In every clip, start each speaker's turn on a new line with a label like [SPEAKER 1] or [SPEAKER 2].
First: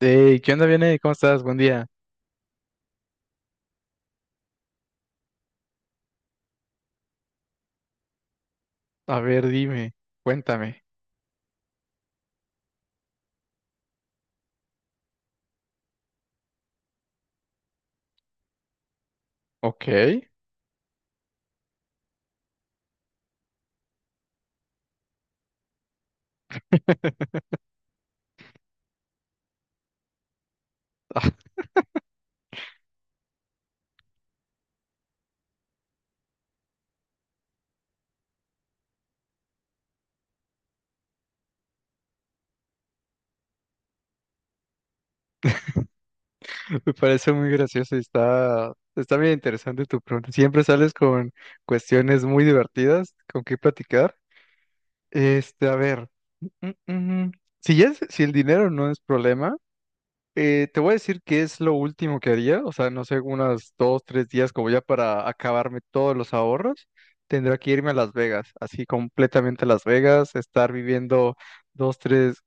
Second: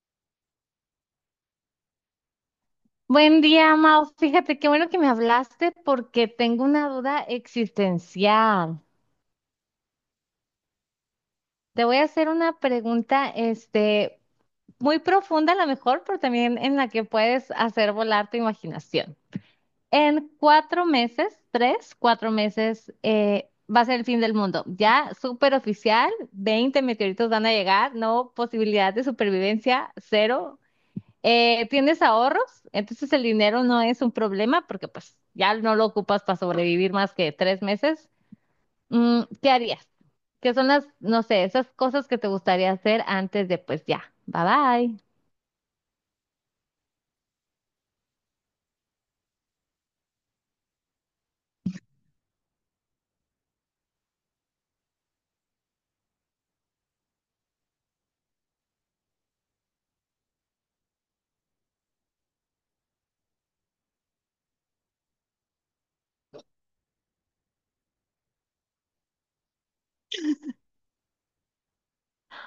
[SPEAKER 1] Hey, ¿qué onda, Vianey? ¿Cómo estás? Buen día.
[SPEAKER 2] Buen día, Mau. Fíjate qué bueno que me hablaste porque tengo una duda existencial.
[SPEAKER 1] A ver, dime, cuéntame.
[SPEAKER 2] Te voy a hacer una pregunta, muy profunda a lo mejor, pero también en la que puedes hacer volar tu imaginación.
[SPEAKER 1] Ok.
[SPEAKER 2] En 4 meses, 3, 4 meses, va a ser el fin del mundo. Ya súper oficial. 20 meteoritos van a llegar, no posibilidad de supervivencia, cero. Tienes ahorros, entonces el dinero no es un problema porque pues ya no lo ocupas para sobrevivir más que 3 meses. ¿Qué harías? ¿Qué son las, no sé, esas cosas que te gustaría hacer antes de pues ya, bye bye?
[SPEAKER 1] Me parece muy gracioso y está bien interesante tu pregunta. Siempre sales con cuestiones muy divertidas con qué platicar. A ver. mm, mm, mm. mm. Si, si el dinero no es problema. Te voy a decir que es lo último que haría, o sea, no sé, unas dos, tres días como ya para acabarme todos los ahorros, tendría que irme a Las Vegas, así completamente a Las Vegas, estar viviendo dos, tres,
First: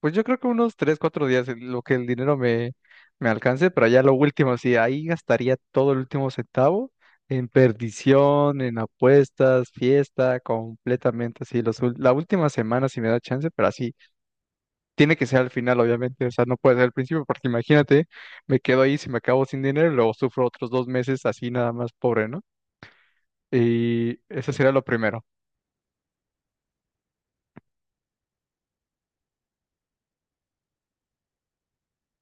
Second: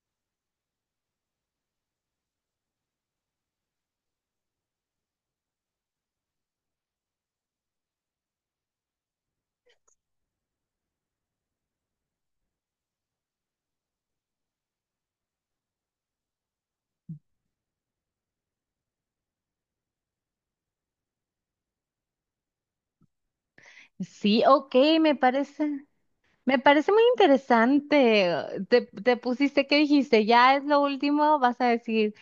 [SPEAKER 1] pues yo creo que unos tres, cuatro días en lo que el me alcance, pero ya lo último, sí, ahí gastaría todo el último centavo en perdición, en apuestas, fiesta, completamente así, la última semana si me da chance, pero así tiene que ser al final, obviamente, o sea, no puede ser al principio, porque imagínate, me quedo ahí, si me acabo sin dinero, y luego sufro otros dos meses así nada más pobre, ¿no? Y
[SPEAKER 2] Sí,
[SPEAKER 1] eso sería
[SPEAKER 2] ok,
[SPEAKER 1] lo
[SPEAKER 2] me
[SPEAKER 1] primero.
[SPEAKER 2] parece. Me parece muy interesante. Te pusiste, ¿qué dijiste? Ya es lo último, vas a decir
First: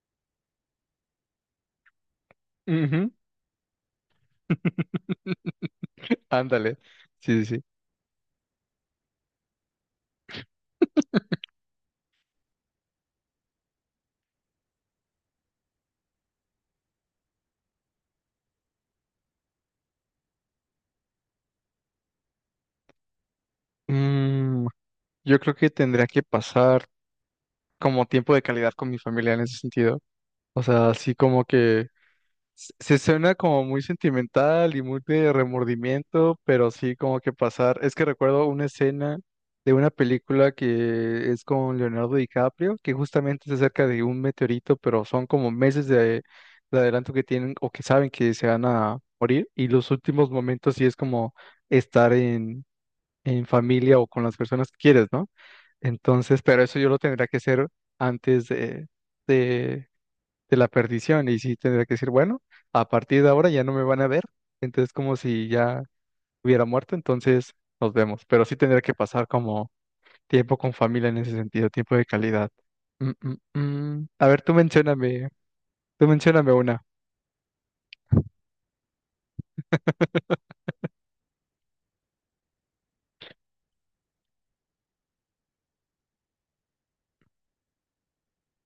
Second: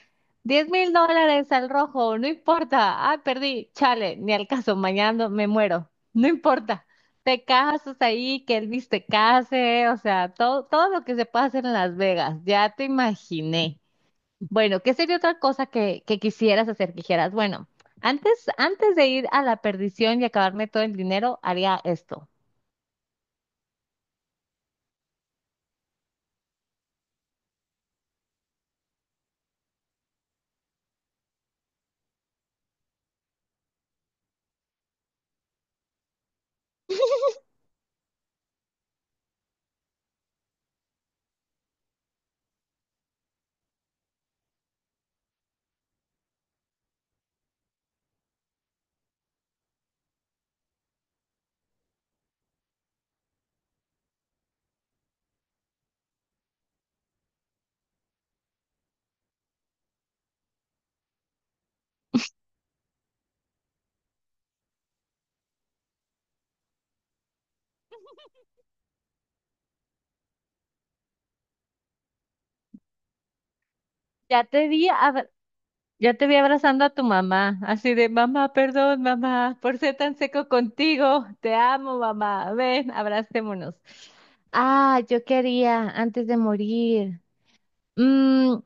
[SPEAKER 2] $10,000 al rojo, no
[SPEAKER 1] Ujú.
[SPEAKER 2] importa. Ah, perdí, chale, ni al caso, mañana no- me muero, no
[SPEAKER 1] Ándale,
[SPEAKER 2] importa. Te
[SPEAKER 1] sí, sí, sí.
[SPEAKER 2] casas ahí, que Elvis te case, o sea, todo, todo lo que se puede hacer en Las Vegas, ya te imaginé. Bueno, ¿qué sería otra cosa que quisieras hacer? Que dijeras, bueno, antes de ir a la perdición y acabarme todo el dinero, haría esto.
[SPEAKER 1] Mm, yo creo que tendría que pasar como tiempo de calidad con mi familia en ese sentido. O sea, así como que se suena como muy sentimental y muy de remordimiento, pero sí como que pasar. Es que recuerdo una escena de una película que es con Leonardo DiCaprio, que justamente es acerca de un meteorito, pero son como meses de adelanto que tienen o que saben que se van a morir. Y los últimos momentos sí es como estar en familia o con las personas que quieres, ¿no? Entonces, pero eso yo lo tendría que hacer antes de de la perdición y sí tendría que decir, bueno, a partir de ahora ya no me van a ver, entonces como si ya hubiera muerto, entonces nos vemos, pero sí tendría que pasar como tiempo con familia en ese sentido, tiempo de calidad. Mm, mm, mm. A ver,
[SPEAKER 2] Ya te di a,
[SPEAKER 1] tú
[SPEAKER 2] Ya te vi
[SPEAKER 1] mencióname una.
[SPEAKER 2] abrazando a tu mamá, así de mamá, perdón, mamá, por ser tan seco contigo. Te amo, mamá. Ven, abracémonos. Ah, yo quería antes de morir. Mm,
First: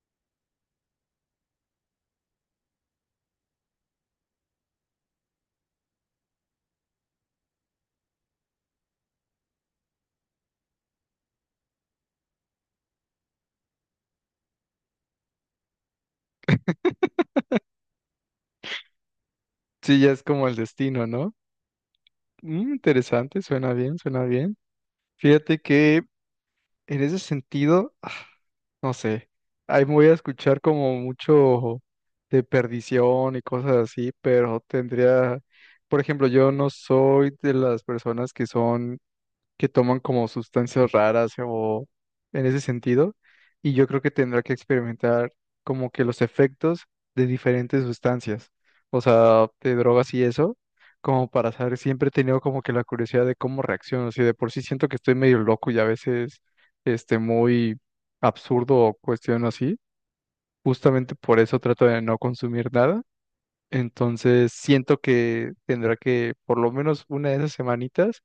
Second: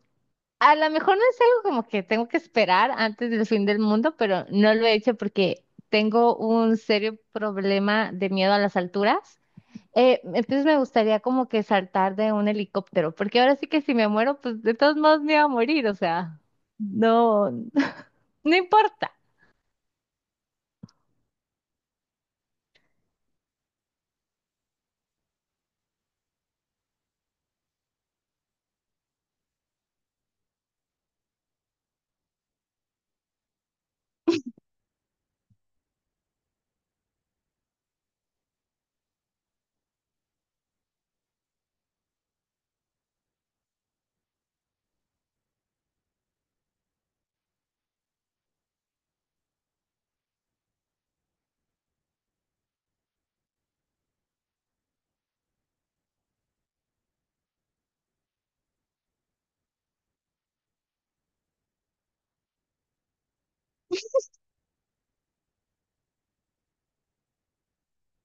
[SPEAKER 2] a lo mejor no es algo como que tengo que esperar antes del fin del mundo, pero no lo he hecho porque tengo un serio problema de miedo a las alturas. Entonces me gustaría como que saltar de un helicóptero, porque ahora sí que si me muero, pues de todos modos me iba a morir, o sea, no. No importa.
[SPEAKER 1] Sí, ya es como el destino, ¿no? Interesante, suena bien, suena bien. Fíjate que En ese sentido, no sé, ahí me voy a escuchar como mucho de perdición y cosas así, pero tendría, por ejemplo, yo no soy de las personas que toman como sustancias raras o en ese sentido, y yo creo que tendrá que experimentar como que los efectos de diferentes sustancias, o sea, de drogas y eso, como para saber, siempre he tenido como que la curiosidad de cómo reacciono, si de por sí siento que estoy medio loco y a veces muy absurdo o cuestión así, justamente por eso trato de no consumir nada. Entonces siento que tendrá que por lo menos una de esas semanitas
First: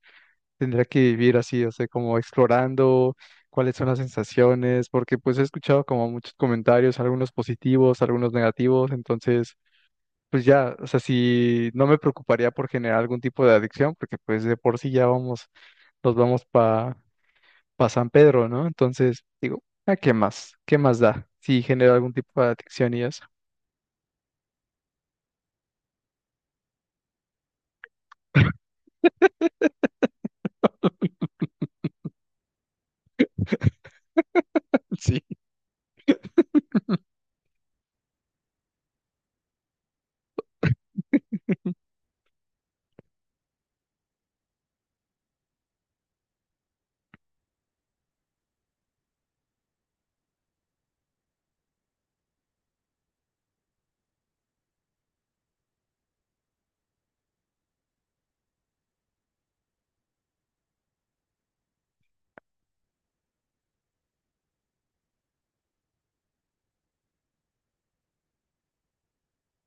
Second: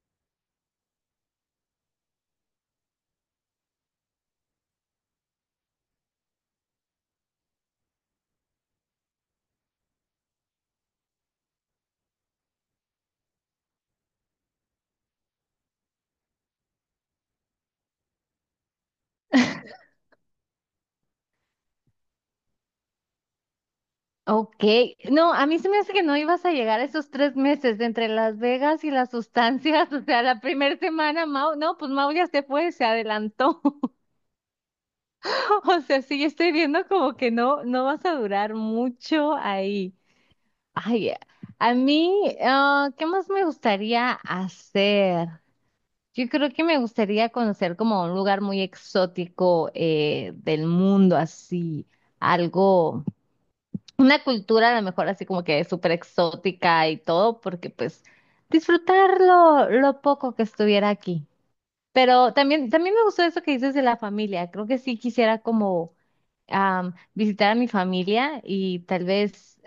[SPEAKER 1] tendría que vivir así, o sea, como explorando cuáles son las sensaciones, porque pues he escuchado como muchos comentarios, algunos positivos, algunos negativos, entonces pues ya, o sea, si no me preocuparía por generar algún tipo de adicción, porque pues de por sí ya vamos, nos vamos para pa San Pedro, ¿no? Entonces digo, ¿a qué más? ¿Qué más da si genera algún tipo de adicción y eso?
[SPEAKER 2] Ok, no, a mí se me hace que no ibas a llegar a esos 3 meses de entre Las Vegas y las sustancias, o sea, la primera semana, Mau, no, pues Mau ya se fue, se adelantó,
[SPEAKER 1] Sí.
[SPEAKER 2] o sea, sí, yo estoy viendo como que no, no vas a durar mucho ahí. Ay, a mí, ¿qué más me gustaría hacer? Yo creo que me gustaría conocer como un lugar muy exótico del mundo, así, algo, una cultura a lo mejor así como que súper exótica y todo, porque pues disfrutar lo poco que estuviera aquí. Pero también me gustó eso que dices de la familia. Creo que sí quisiera como visitar a mi familia y tal vez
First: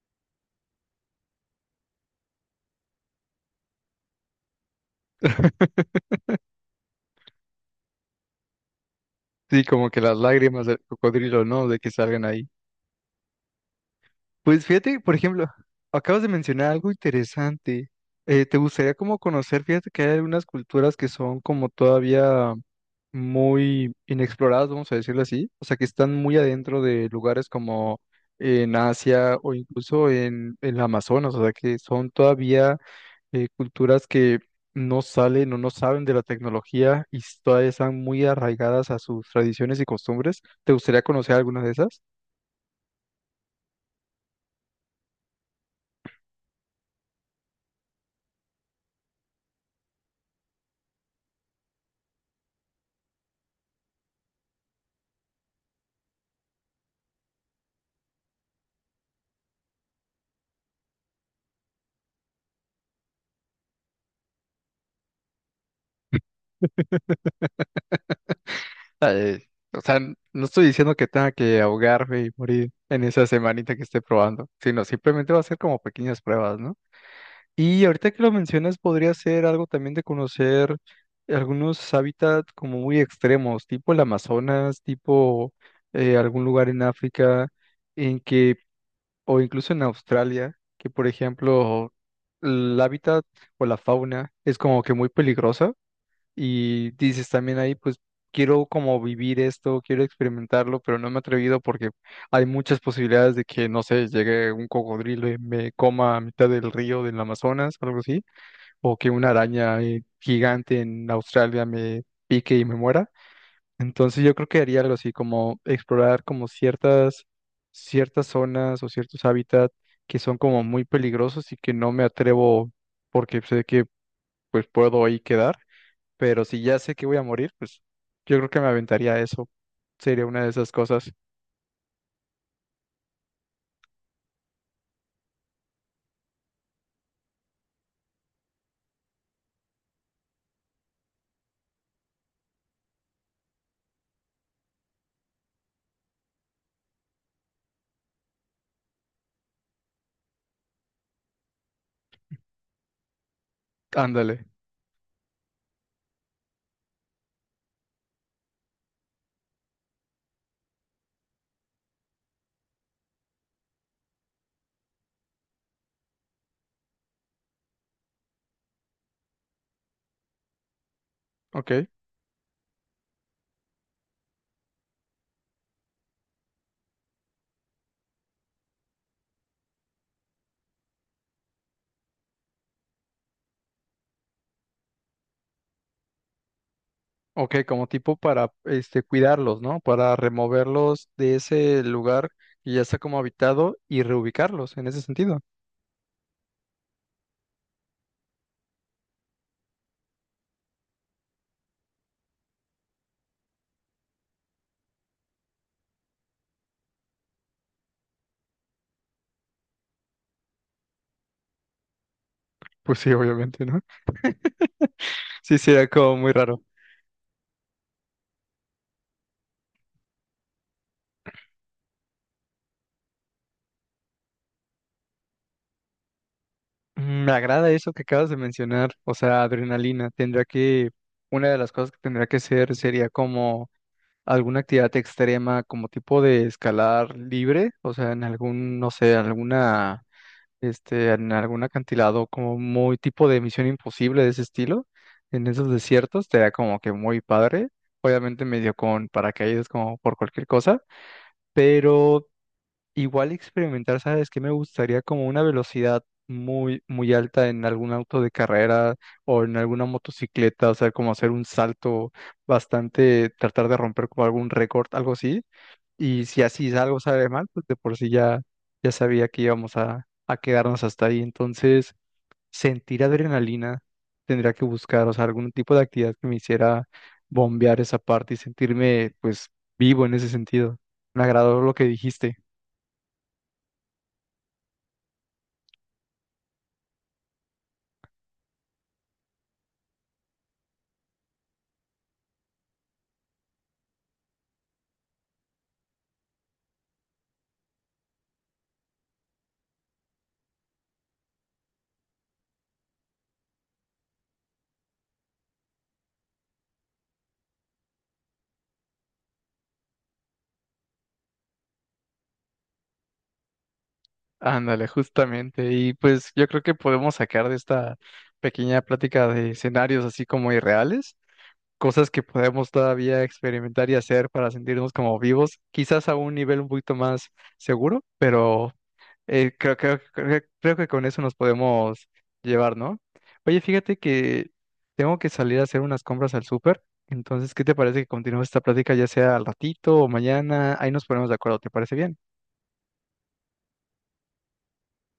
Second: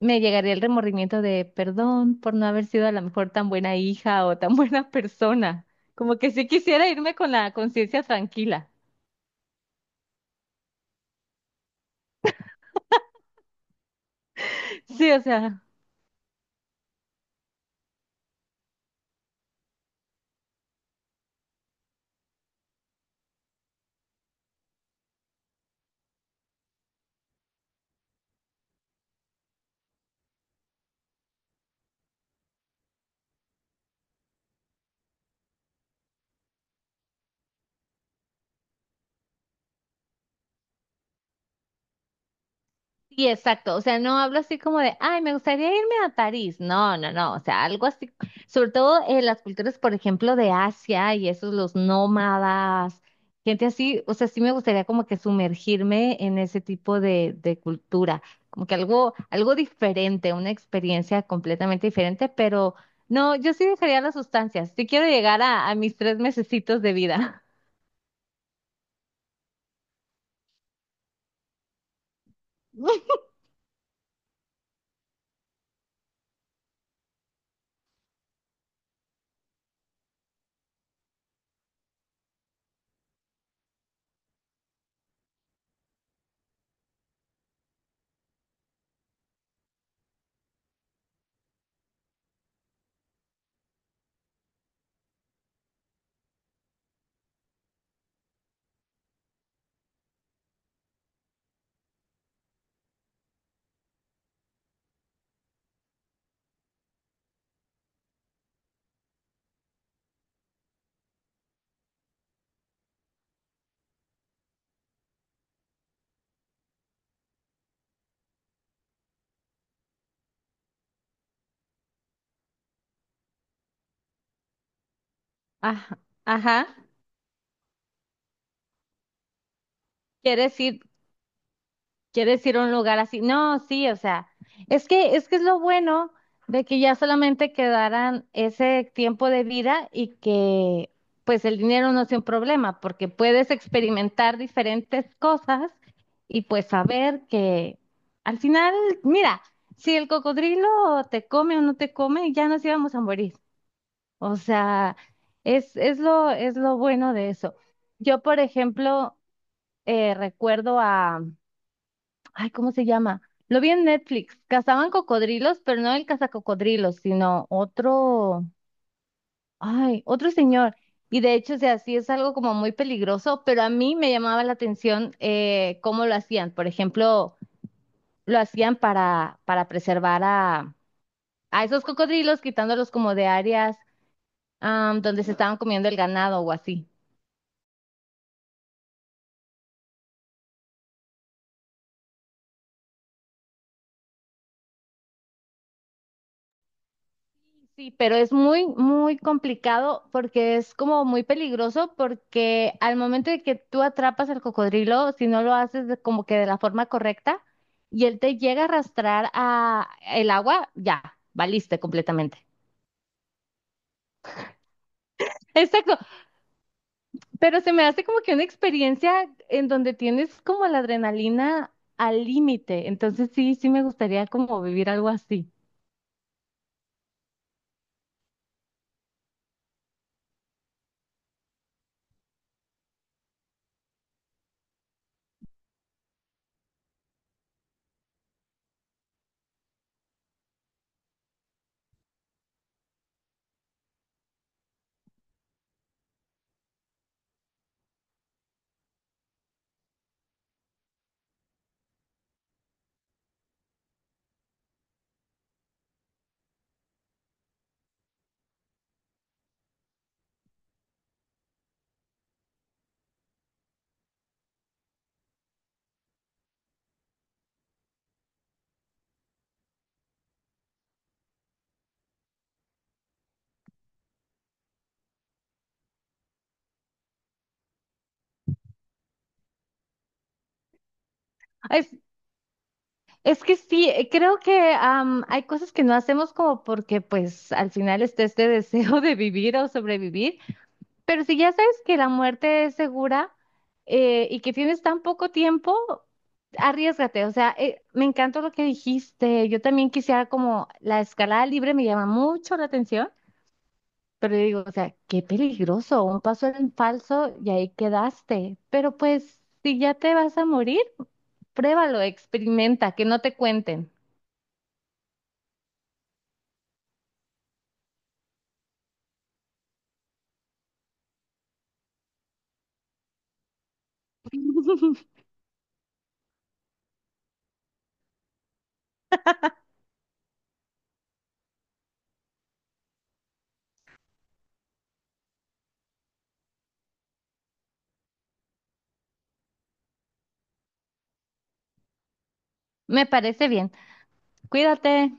[SPEAKER 2] me llegaría el remordimiento de perdón por no haber sido a lo mejor tan buena hija o tan buena persona. Como que sí quisiera irme con la conciencia tranquila.
[SPEAKER 1] Sí, como que las lágrimas del cocodrilo, ¿no? De que salgan ahí. Pues fíjate,
[SPEAKER 2] Sí,
[SPEAKER 1] por
[SPEAKER 2] o
[SPEAKER 1] ejemplo,
[SPEAKER 2] sea.
[SPEAKER 1] acabas de mencionar algo interesante. ¿Te gustaría como conocer? Fíjate que hay algunas culturas que son como todavía muy inexploradas, vamos a decirlo así. O sea, que están muy adentro de lugares como en Asia o incluso en el Amazonas. O sea, que son todavía culturas que no salen o no saben de la tecnología y todavía están muy arraigadas a sus tradiciones y costumbres. ¿Te gustaría conocer alguna de esas?
[SPEAKER 2] Sí, exacto. O sea, no hablo así como de, ay, me gustaría irme a París. No, no, no. O sea, algo así. Sobre todo en las culturas, por ejemplo, de Asia y esos, los nómadas, gente así. O sea, sí me gustaría como que sumergirme en ese tipo de cultura. Como que algo, algo diferente, una experiencia completamente diferente. Pero no, yo sí dejaría las sustancias. Sí quiero llegar a mis 3 mesecitos de vida.
[SPEAKER 1] Ah, Eh, o sea, no estoy diciendo que tenga que ahogarme y morir en esa semanita que esté probando, sino simplemente va a ser como pequeñas pruebas, ¿no? Y ahorita que lo mencionas, podría ser algo también de conocer algunos hábitats como muy extremos, tipo el Amazonas, tipo algún lugar en África, en que, o incluso en Australia, que por ejemplo, el hábitat o la fauna es como que muy peligrosa y dices también ahí, pues quiero como vivir esto, quiero experimentarlo, pero no me he atrevido porque hay muchas posibilidades de que, no sé, llegue un cocodrilo y me coma a mitad del río del Amazonas, algo así, o que una araña gigante en Australia me pique y me muera. Entonces yo creo que haría algo así, como explorar como ciertas zonas o ciertos hábitats que son como muy peligrosos y que no me atrevo porque sé que pues puedo ahí quedar,
[SPEAKER 2] Ajá.
[SPEAKER 1] pero si
[SPEAKER 2] Ajá.
[SPEAKER 1] ya sé que voy a morir, pues yo creo que me aventaría eso. Sería una de
[SPEAKER 2] ¿Quieres
[SPEAKER 1] esas
[SPEAKER 2] ir?
[SPEAKER 1] cosas.
[SPEAKER 2] Quieres ir a un lugar así. No, sí, o sea, es que es lo bueno de que ya solamente quedaran ese tiempo de vida y que pues el dinero no sea un problema, porque puedes experimentar diferentes cosas y pues saber que al final, mira, si el cocodrilo te come o no te come, ya nos íbamos a morir. O
[SPEAKER 1] Ándale,
[SPEAKER 2] sea, es lo bueno de eso. Yo, por ejemplo, recuerdo a Ay, ¿cómo se llama? Lo vi en Netflix. Cazaban cocodrilos, pero no el cazacocodrilos, sino otro, ay, otro señor. Y de hecho, o sea,
[SPEAKER 1] ok.
[SPEAKER 2] sí es algo como muy peligroso, pero a mí me llamaba la atención cómo lo hacían. Por ejemplo, lo hacían para preservar a esos cocodrilos, quitándolos como de áreas donde se estaban comiendo el ganado o así.
[SPEAKER 1] Ok, como tipo para este cuidarlos, ¿no? Para removerlos de ese lugar que ya está como habitado y reubicarlos en ese sentido.
[SPEAKER 2] Sí, pero es muy, muy complicado porque es como muy peligroso porque al momento de que tú atrapas al cocodrilo, si no lo haces como que de la forma correcta y él te llega a arrastrar a el agua, ya, valiste completamente.
[SPEAKER 1] Pues sí, obviamente, ¿no? Sí, sería
[SPEAKER 2] Exacto,
[SPEAKER 1] como muy raro.
[SPEAKER 2] pero se me hace como que una experiencia en donde tienes como la adrenalina al límite, entonces sí, sí me gustaría como vivir algo así.
[SPEAKER 1] Me agrada eso que acabas de mencionar, o sea, adrenalina. Una de las cosas que tendría que ser sería como alguna actividad extrema como tipo de escalar libre, o sea, en algún, no sé, en algún acantilado como muy tipo de Misión Imposible de ese estilo, en esos desiertos, te da como que muy padre. Obviamente medio con paracaídas como por cualquier cosa, pero igual experimentar, ¿sabes qué? Me gustaría como una velocidad muy, muy alta en algún auto de carrera o en alguna motocicleta, o sea, como hacer un salto bastante, tratar de romper como algún récord, algo así. Y si así algo sale mal, pues de por sí ya, ya sabía que íbamos a quedarnos hasta ahí. Entonces, sentir adrenalina tendría que buscar, o sea, algún tipo de actividad que me hiciera bombear esa parte y sentirme, pues, vivo en ese sentido. Me agradó lo que dijiste.
[SPEAKER 2] Es que sí, creo que hay cosas que no hacemos como porque pues al final está este deseo de vivir o sobrevivir, pero si ya sabes que la muerte es segura y que tienes tan poco tiempo, arriésgate, o sea, me encantó lo que dijiste, yo también quisiera como la escalada libre me llama mucho la atención, pero yo digo, o sea, qué peligroso, un paso en falso y ahí quedaste, pero pues si ya te vas a morir, pruébalo, experimenta, que no te cuenten.
[SPEAKER 1] Ándale, justamente. Y pues yo creo que podemos sacar de esta pequeña plática de escenarios así como irreales, cosas que podemos todavía experimentar y hacer para sentirnos como vivos, quizás a un nivel un poquito más seguro, pero creo que con eso nos podemos llevar, ¿no? Oye, fíjate que tengo que salir a hacer unas compras al súper, entonces, ¿qué te parece que continuemos esta plática ya sea al ratito o mañana? Ahí nos ponemos de acuerdo, ¿te parece bien?
[SPEAKER 2] Me parece bien. Cuídate.